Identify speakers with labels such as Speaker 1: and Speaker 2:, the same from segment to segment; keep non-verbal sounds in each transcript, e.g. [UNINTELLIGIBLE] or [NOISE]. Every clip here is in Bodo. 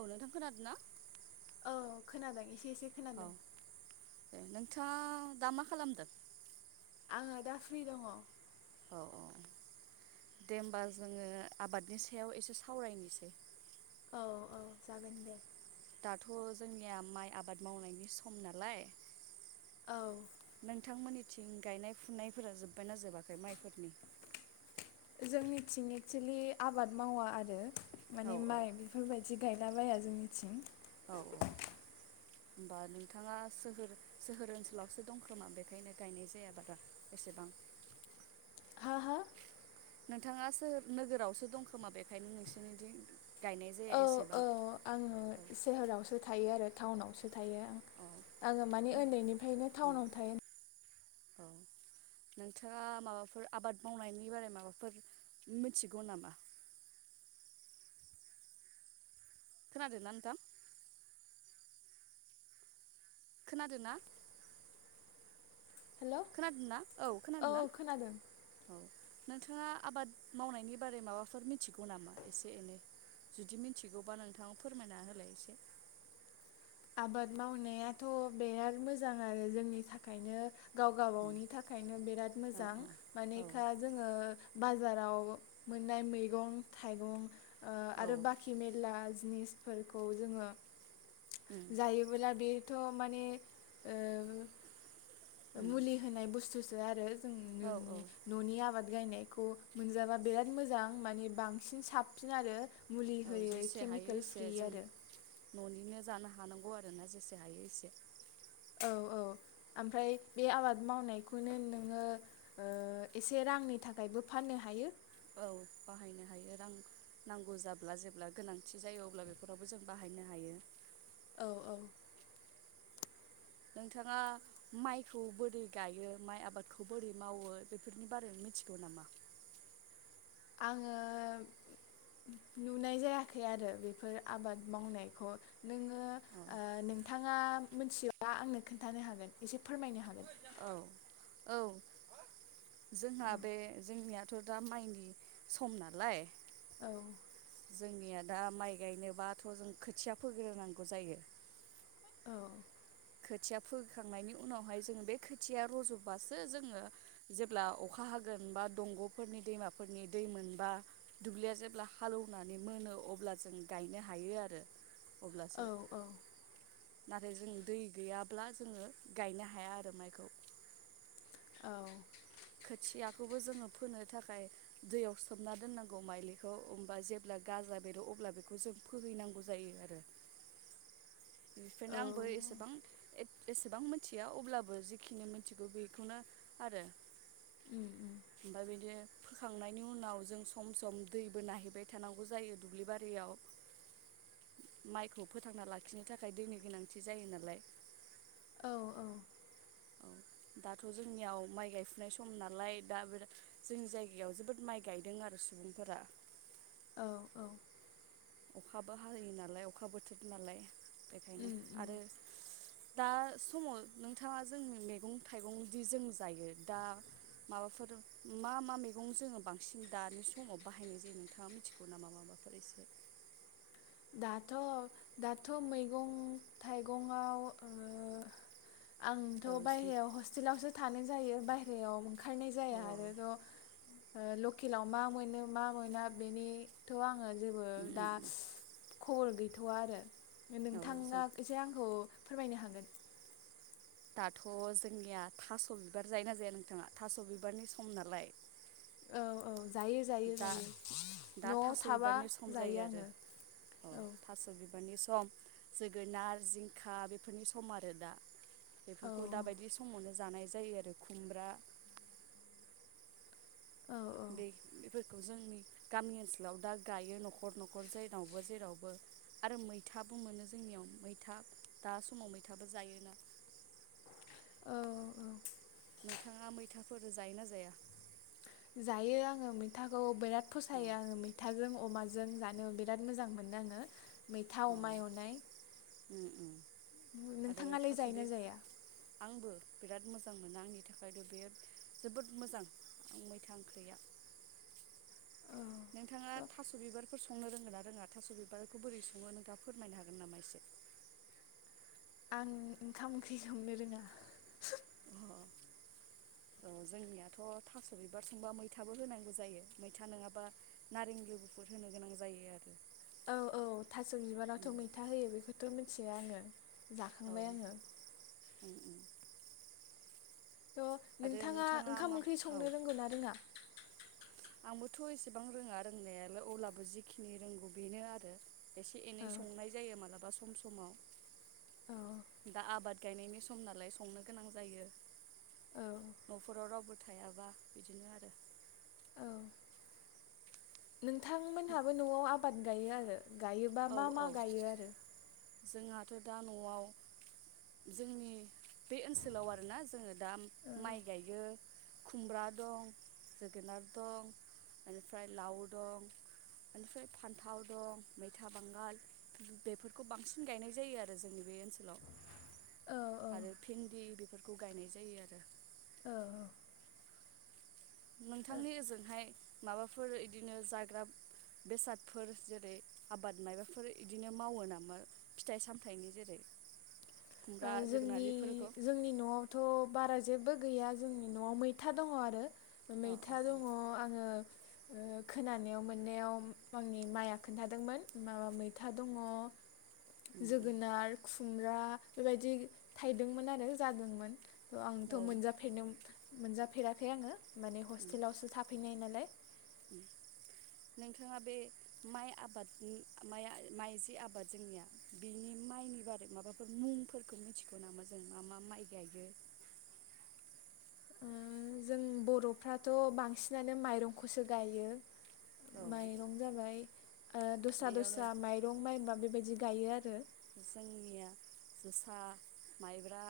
Speaker 1: औ नोंथां खोनादों ना
Speaker 2: औ खोनादों एसे एसे खोनादो
Speaker 1: बिथाङि दा मा खालामदों
Speaker 2: आङो दा फ्रि दङ
Speaker 1: औ औ दे होमबा जोङो आबादनि सायाव एसे सावरायनोसै
Speaker 2: औ औ जागोन दे
Speaker 1: दाथ' जोंनिया माइ आबाद मावनायनि सम नालाय
Speaker 2: औ
Speaker 1: नोंथांमोननि थिं गायनाय फुनायफोरा जोब्बायना जोबाखै माइफोरनि
Speaker 2: जोंनिथिं एक्सुलि आबाद मावा आरो
Speaker 1: औ
Speaker 2: माने
Speaker 1: औ
Speaker 2: माइ बेफोरबायदि गाय दाबाया जोंनिथिं
Speaker 1: औ औ होमबा नोंथाङा सोहोर सोहोर ओनसोलावसो दंखोमा बेखायनो गायनाय जाया बारा एसेबां
Speaker 2: हा हा
Speaker 1: नोंथाङा सोहोर नोगोरावसो दं खोमा बेखायनो नोंसोरनिथिं गायनाय जाया
Speaker 2: औ औ
Speaker 1: एसेबां
Speaker 2: आङो
Speaker 1: औ
Speaker 2: सोहोरावसो थायो थायो आरो टाउनावसो थायो
Speaker 1: औ
Speaker 2: आङो माने
Speaker 1: नो
Speaker 2: उन्दैनिफ्रायनो
Speaker 1: उम
Speaker 2: टाउनाव थायो
Speaker 1: औ नोंथाङा माबाफोर आबाद मावनायनि बारै माबाफोर मिथिगौ नामा खोनादो ना नोंथां खोनादो ना
Speaker 2: हेल'
Speaker 1: खोनादो ना औ खोनादो ना औ नोंथाङा आबाद मावनायनि बारै माबाफोर मिथिगौ नामा एसे एनै जुदि मिथिगौबा नोंथाङ फोरमायना होलाय एसे
Speaker 2: आबाद मावनायाथ' बिराद मोजां आरो जोंनि थाखायनो गाव
Speaker 1: औ
Speaker 2: गबावनि थाखायनो बिराद
Speaker 1: औ
Speaker 2: मोजां
Speaker 1: औ
Speaker 2: मानेखा जोङो बाजाराव मोननाय मैगं थाइगं
Speaker 1: औ
Speaker 2: आरो बाखि मेरला बिजनेसफोरखौ जोङो
Speaker 1: उम
Speaker 2: जायोबोब्ला बे थ' माने
Speaker 1: उम
Speaker 2: मुलि होनाय बुस्थु दा आरो जों
Speaker 1: औ औ
Speaker 2: न'नि आबाद गायनायखौ मोनजाबा बिराद मोजां माने बांसिन साबसिन आरो मुलि
Speaker 1: औ
Speaker 2: होयै
Speaker 1: जेसे हायो
Speaker 2: केमिकेल
Speaker 1: एसे
Speaker 2: फ्रि
Speaker 1: जों
Speaker 2: आरो
Speaker 1: न'निनो जानो हानांगौ आरो ना जेसे हायो एसे
Speaker 2: औ औ ओमफ्राय बे आबाद मावनायखौनो नोङो ओ एसे रांनि थाखायबो फाननो हायो
Speaker 1: औ बाहायनो हायो रां नांगौ जाब्ला जेब्ला गोनांथि जायो अब्ला बेफोरावबो जों बाहायनो हायो
Speaker 2: औ औ
Speaker 1: नोंथाङा माइखौ बोरै गायो माइ आबादखौ बोरै मावो बेफोरनि बारै मिथिगौ नामा?
Speaker 2: आङो नुनाय जायाखै आरो बेफोर आबाद मावनायखौ नोङो
Speaker 1: औ
Speaker 2: ओ नोंथाङा मिथिब्ला आंनो खोन्थानो हागोन एसे फोरमायनो हागोन।
Speaker 1: औ औ जोंहा बे जोंनियाथ' दा माइनि सम नालाय
Speaker 2: औ
Speaker 1: जोंनिया दा माइ गायनोबाथ' जों खोथिया फोग्रोनांगौ जायो
Speaker 2: औ
Speaker 1: खोथिया फोखांनायनि उनावहाय जोङो बे खोथिया रज'बासो जोङो जेब्ला अखा हागोन बा दंग'फोरनि दैमाफोरनि दै मोनबा दुब्लिया जेब्ला हालौवनानै मोनो अब्ला जों गायनो हायो आरो
Speaker 2: औ
Speaker 1: अब्लासो
Speaker 2: औ
Speaker 1: नाथाय जों दै गैयाब्ला जोङो गायनो हाया आरो माइखौ
Speaker 2: औ
Speaker 1: खोथियाखौबो जोङो फोनो थाखाय दैयाव सोमना दोननांगौ माइलिखौ होमबा जेब्ला गाजा बेरो अब्ला बेखौ जों फोहैनांगौ जायो आरो बेनिफ्रायनो
Speaker 2: औ
Speaker 1: आंबो एसेबां एसेबां मिथिया अब्लाबो जिखिनि मिथिगौ बेखौनो आरो
Speaker 2: उम उम
Speaker 1: [UNINTELLIGIBLE] फोखांनायनि उनाव जों सम सम दैबो नायहैबाय थानांगौ जायो दुब्लि बारियाव माइखौ फोथांना लाखि नो थाखाय दैनि गोनांथि जायो नालाय।
Speaker 2: औ औ
Speaker 1: औ दाथ' जोंनियाव माइ गायफुनाय सम नालाय दा बेर जोंनि जायगायाव जोबोद माइ गायदों आरो सुबुंफोरा
Speaker 2: औ औ
Speaker 1: अखाबो हायो नालाय अखा बोथोर नालाय बेखायनो
Speaker 2: उम उम
Speaker 1: आरो दा समाव नोंथाङा जों मैगं थाइगंदि जों जायो दा माबाफोर मा मा मैगं जोङो बांसिन दानि समाव बाहायनाय जायो नोंथाङा मिथिगौ नामा माबाफोर एसे?
Speaker 2: दाथ' दाथ' मैगं थाइगंआव आंथ'
Speaker 1: औ जों
Speaker 2: बायहेरायाव हस्टेलावसो थानाय जायो बायहेरायाव ओंखारनाय
Speaker 1: अ
Speaker 2: जाया आरोथ' ओ लकेलाव मा मोनो मा मोना बेनिथ' आङो जोबो
Speaker 1: उम उम
Speaker 2: दा
Speaker 1: उम
Speaker 2: खबर गैथ'वा आरो
Speaker 1: औ जों
Speaker 2: नोंथाङा एसे आंखौ फोरमायनो हागोन?
Speaker 1: दाथ' जोंनिया थास' बिबार जायो ना जाया नोंथाङा थास' बिबारनि सम नालाय।
Speaker 2: औ औ। जायो जायो
Speaker 1: दा
Speaker 2: जायो
Speaker 1: दा
Speaker 2: न'आव
Speaker 1: थास'
Speaker 2: थाबा
Speaker 1: बिबारनि सम
Speaker 2: जायो
Speaker 1: आरो
Speaker 2: आङो औ।
Speaker 1: थास' बिबारनि सम जोगोनार जिंखा बेफोरनि सम आरो दा।
Speaker 2: औ
Speaker 1: बेफोरखौ दाबायदि समावनो। जानाय जायो आरो खुमब्रा।
Speaker 2: औ
Speaker 1: दै बेफोरखौ जोंनि गामि ओनसोलाव दा गायो न'खर न'खर जायनावबो जेरावबो आरो मैथाबो मोनो जोंनियाव मैथा दा समाव मैथाबो जायोना।
Speaker 2: औ औ
Speaker 1: नोंथाङा मैथाफोर जायो ना जाया।
Speaker 2: जायो आङो मैथाखौ बिराद।
Speaker 1: अ
Speaker 2: फसायो आङो मैथाजों अमाजों। जों जानो बिराद मोजां मोनो आङो। मैथा अमा एवनाय।
Speaker 1: ओम ओम।
Speaker 2: नोंथाङालाय जायो ना जाया।
Speaker 1: आंबो बिराद मोजां मोनो आंनि थाखायथ' बे जोबोद मोजां आं मैथा ओंख्रिया।
Speaker 2: औ
Speaker 1: नोंथाङा थास' बिबारफोर संनो रोंगो ना रोङा थास' बिबारखौ बोरै सङो नोंथाङा फोरमायनो हागोन नामा एसे।
Speaker 2: आं ओंखाम ओंख्रि संनो रोङा।
Speaker 1: अ औ जोंनियाथ' थास' बिबार संबा मैथाबो होनांगौ जायो मैथा नङाबा नारें लिबु फोर होनो गोनां जायो आरो।
Speaker 2: औ औ थास' बिबारावथ'
Speaker 1: उम
Speaker 2: मैथा होयो बेखौथ' मोन [UNINTELLIGIBLE] आङो।
Speaker 1: औ
Speaker 2: जाखांबाय आङो।
Speaker 1: उम उम।
Speaker 2: थ'
Speaker 1: आरो
Speaker 2: नोंथाङा ओंखाम
Speaker 1: मा
Speaker 2: ओंख्रि
Speaker 1: औ
Speaker 2: संनो रोंगौ ना रोङा?
Speaker 1: आंबोथ' एसेबां रोङा रोंनायालाय अब्लाबो जिखिनि रोंगौ बेनो आरो। एसे एनै
Speaker 2: औ
Speaker 1: संनाय जायो मालाबा। बा सम समाव।
Speaker 2: औ
Speaker 1: दा आबाद। गायनायनि सम नालाय संनो गोनां जायो।
Speaker 2: औ
Speaker 1: न'फोराव रावबो। थायाबा बिदिनो आरो।
Speaker 2: औ नोंथांमोनहाबो न'आव आ बाद गायो आरो। गायोबा
Speaker 1: औ
Speaker 2: मा
Speaker 1: औ
Speaker 2: मा गायो आरो।
Speaker 1: जोंहाथ' दा न'आव जोंनि बे ओनसोलाव आरोना जोङो दा
Speaker 2: औ
Speaker 1: माइ गायो। खुमब्रा दं जोगोनार दं इनिफ्राय लाव दं इनिफ्राय फान्थाव दं मै था बांगाल बेफोरखौ बांसिन गायनाय जायो आरो जोंनि बे ओनसोलाव
Speaker 2: औ
Speaker 1: आरो भिन्दि बेफोरखौ गायनाय जायो आरो
Speaker 2: औ औ
Speaker 1: नोंथांनि ओजोंहाय माबाफोर इदिनो जाग्रा बेसादफोर जेरै आबाद मायाबाफोर इदिनो मावो नामा फिथाइ सामथायाइनि जेरै खुमब्रा जोगोनार
Speaker 2: जोंनि
Speaker 1: बेफोरखौ
Speaker 2: जोंनि न'आवथ' बारा जेबो गैया जोंनि न'आव मैथा दङ आरो
Speaker 1: अ
Speaker 2: मैथा
Speaker 1: अ
Speaker 2: दङ आरो ओ खोनानायाव मोननायाव आंनि माइआ खोन्थादोंमोन माबा मैथा दङ
Speaker 1: उम उम
Speaker 2: जोगोनार खुमब्रा बेबायदि थाइदोंमोन आरो जादोंमोन आंथ'
Speaker 1: औ उम
Speaker 2: मोनजाफेरनो मोनजाफेराखै आङो माने हस्टेलावसो थाफैनाय नालाय
Speaker 1: नोंथाङा बे माइ आबादनि माइ जि आबाद जोंनिया बिनि माइनि बारै माबाफोर मुंफोरखौ मिथिगौ नामा जों मा मा माइ गायो
Speaker 2: ओ जों बर'फ्राथ' बांसिनानो माइरंखौसो गायो
Speaker 1: औ
Speaker 2: माइरं जाबाय ओ दस्रा
Speaker 1: बेयावनो
Speaker 2: दस्रा माइरं माइबा बेबायदि गायो आरो
Speaker 1: जोंनिया जोसा माइब्रा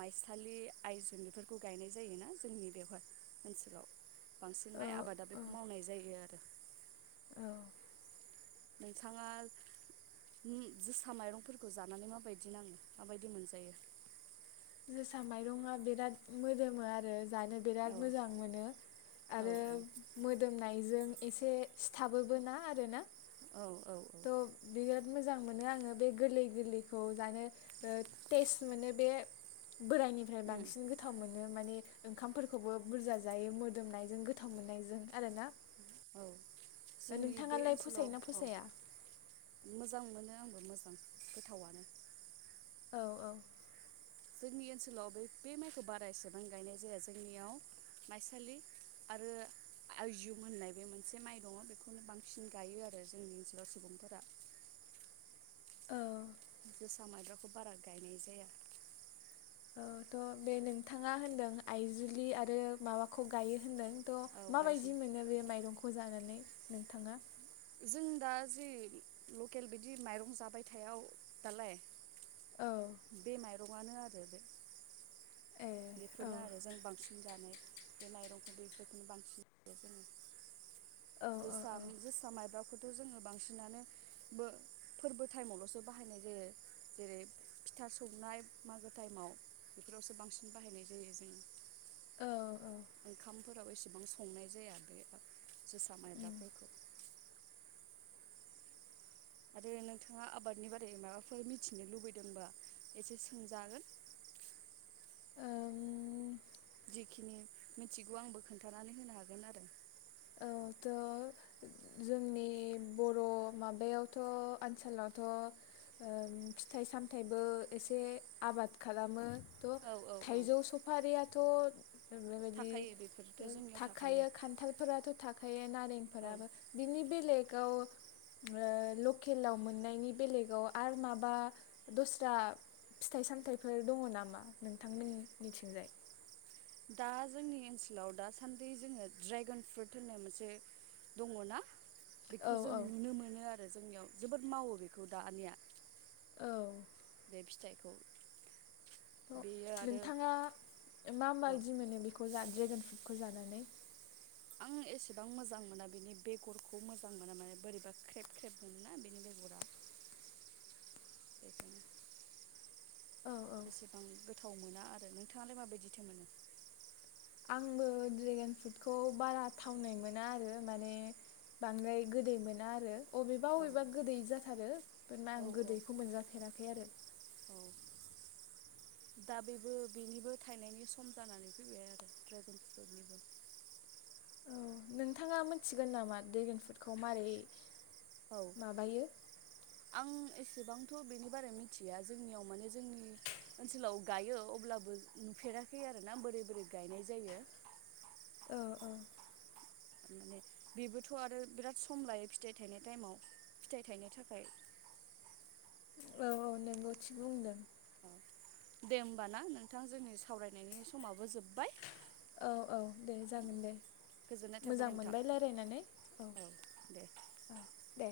Speaker 1: माइसालि आइजुन बेफोरखौ गायनाय जायोना जोंनि बेहाय ओनसोलाव बांसिन
Speaker 2: ओ
Speaker 1: माइ आबादा
Speaker 2: औ
Speaker 1: बेखौ मावनाय जायो आरो
Speaker 2: औ
Speaker 1: नोंथाङा जोसा माइरंफोरखौ जानानै माबायदि नाङो माबायदि मोनजायो
Speaker 2: जोसा माइरंआ बिराद मोदोमो आरो जानो
Speaker 1: औ
Speaker 2: बिराद मोजां मोनो
Speaker 1: औ
Speaker 2: आरो मोदोमनाय ओजों एसे सिथाबोबोना आरोना
Speaker 1: औ औ
Speaker 2: थ' बियो मोजां मोनो आङो बे गोरलै गोरलैखौ जानो टेस्ट मोनो बे बोरायनिफ्राय
Speaker 1: औ
Speaker 2: बांसिन गोथाव मोनो नो माने ओंखामफोरखौबो बुरजा जायो मोदोमनायजों गोथाव मोननायजों आरोना
Speaker 1: औ जोंनि बे
Speaker 2: नोंथाङालाय
Speaker 1: ओनसोलाव
Speaker 2: फसायोना
Speaker 1: औ
Speaker 2: फसाया
Speaker 1: मोजां मोनो आंबो मोजां गोथावनो
Speaker 2: औ औ
Speaker 1: जोंनि ओनसोलाव बे बे माइखौ बारा एसेबां गायनाय जाया जोंनियाव माइसालि आरो आयजुम होननाय बे मोनसे माइ दङ बेखौनो बांसिन गायो आरो जोंनि ओनसोलाव सुबुंफोरा
Speaker 2: औ
Speaker 1: जोसा मायब्राखौ बारा गायनाय जाया।
Speaker 2: ओ थ' बे नोंथाङा होनदों आइजुलि आरो माबाखौ गायो होनदों। थ'
Speaker 1: औ आइजुम
Speaker 2: माबायदि मोनो बे माइरंखौ जा नानै नोंथाङा?
Speaker 1: जों दा जि लकेल बिदि माइरं जाबायथायाव दालाय
Speaker 2: औ
Speaker 1: रंआनो आरो बे।
Speaker 2: ए औ
Speaker 1: बेफोरनो आरो जों बांसिन जानाय बे माइरंखौ बेखौनो बांसिन जायो जोङो।
Speaker 2: औ औ
Speaker 1: जोसा
Speaker 2: औ
Speaker 1: जोसा माय [INAUDIBLE] [UNINTELLIGIBLE] ब्राखौथ' जोङो बांसिनानो बो-फोरबो टाइमावल'सो बाहायनाय जायो जेरै फिथा संनाय मागो टाइमाव बेफोरावसो बांसिन बाहायनाय जायो जोङो।
Speaker 2: औ औ
Speaker 1: ओंखाम फोराव एसेबां संनाय जाया बे जोसा माइब्राफोरखौ। आरो नोंथाङा आबादनि बारै माबाफोर मिथिनो लुबैदोंबा एसे सोंजागोन।
Speaker 2: ओम
Speaker 1: जेखिनि मिथिगौ आंबो खोन्थानानै होनो हागोन आरो।
Speaker 2: औ थ' जोंनि बर' माबायावथ' ओनसोलावथ' फिथाइ ओ सामथाइबो एसे आबाद खालामो। थ
Speaker 1: औ औ औ
Speaker 2: थाइजौ सुफारियाथ' बेबायदि
Speaker 1: थाखायो बेफोरथ' जोंनियाव
Speaker 2: थाखायो खान्थाल फोराथ' थाखायो
Speaker 1: औ
Speaker 2: नारेंफोराबो बिनि बेलेगाव ओ लकेलाव मोननायनि बेलेगाव आरो माबा दस्रा फिथाइ सामथायाइफोर दङ नामा नोंथां मोननिथिंजाय?
Speaker 1: दा जोंनि ओनसोलाव दासान्दि जोङो ड्रेगन फ्रुट होननाय मोनसे दङ ना
Speaker 2: औ
Speaker 1: बेखौ जों
Speaker 2: औ
Speaker 1: नुनो मोनो आरो जोंनियाव जोबोद मावो बेखौ दानिया।
Speaker 2: औ
Speaker 1: बे फिथाइखौ बेयो
Speaker 2: थ'
Speaker 1: आरो
Speaker 2: नोंथाङा मा
Speaker 1: औ
Speaker 2: मायदि मोनो बेखौ जा ड्रेगन फ्रुट खौ जानानै?
Speaker 1: आं एसेबां मोजां मोना बिनि बेगरखौ मोजां मोना माने बोरैबा ख्रेब ख्रेब मोनोना बेनि बेगरा बेखायनो।
Speaker 2: औ औ
Speaker 1: एसेबां गोबाव गोथाव मोना आरो नोंथाङालाय माबायदिथो मोनो?
Speaker 2: आंबो ड्रेगान फ्रुटखौ बारा थावनाय मोना आरो माने बांद्राय गोदै मोना आरो। अबेबा
Speaker 1: औ
Speaker 2: अबेबा गोदै जा थारो
Speaker 1: औ
Speaker 2: आं
Speaker 1: औ
Speaker 2: गोदैखौ मोनजाफेराखै आरो।
Speaker 1: औ दा बेबो बेनिबो थायनायनि सम जानानै फैबाय आरो ड्रेगन फ्रुटनिबो।
Speaker 2: औ नोंथाङा मिथिगोन नामा ड्रेगेन फ्रुडखौ मारै?
Speaker 1: औ
Speaker 2: माबायो
Speaker 1: आं एसेबांथ' बेनि बारै मिथिया जोंनियाव माने जोंनि ओनसोलाव गायो अब्लाबो नुफेराखै आरो ना बोरै बोरै गायनाय जायो?
Speaker 2: ओ ओ
Speaker 1: माने बेबोथ' आरो बिराद सम लायो फिथाइ थायनाय टाइमाव फिथायाइ थायनो थाखाय
Speaker 2: औ औ नोंगौ थिग बुंदों
Speaker 1: औ दे होमबा ना नोंथां जोंनि सावरायनायनि समाबो जोब
Speaker 2: औ औ दे जागोन दे
Speaker 1: गोजोननाय थाबाय
Speaker 2: मोजां
Speaker 1: नोंथां
Speaker 2: मोनबाय रायलायनानै औ औ दे।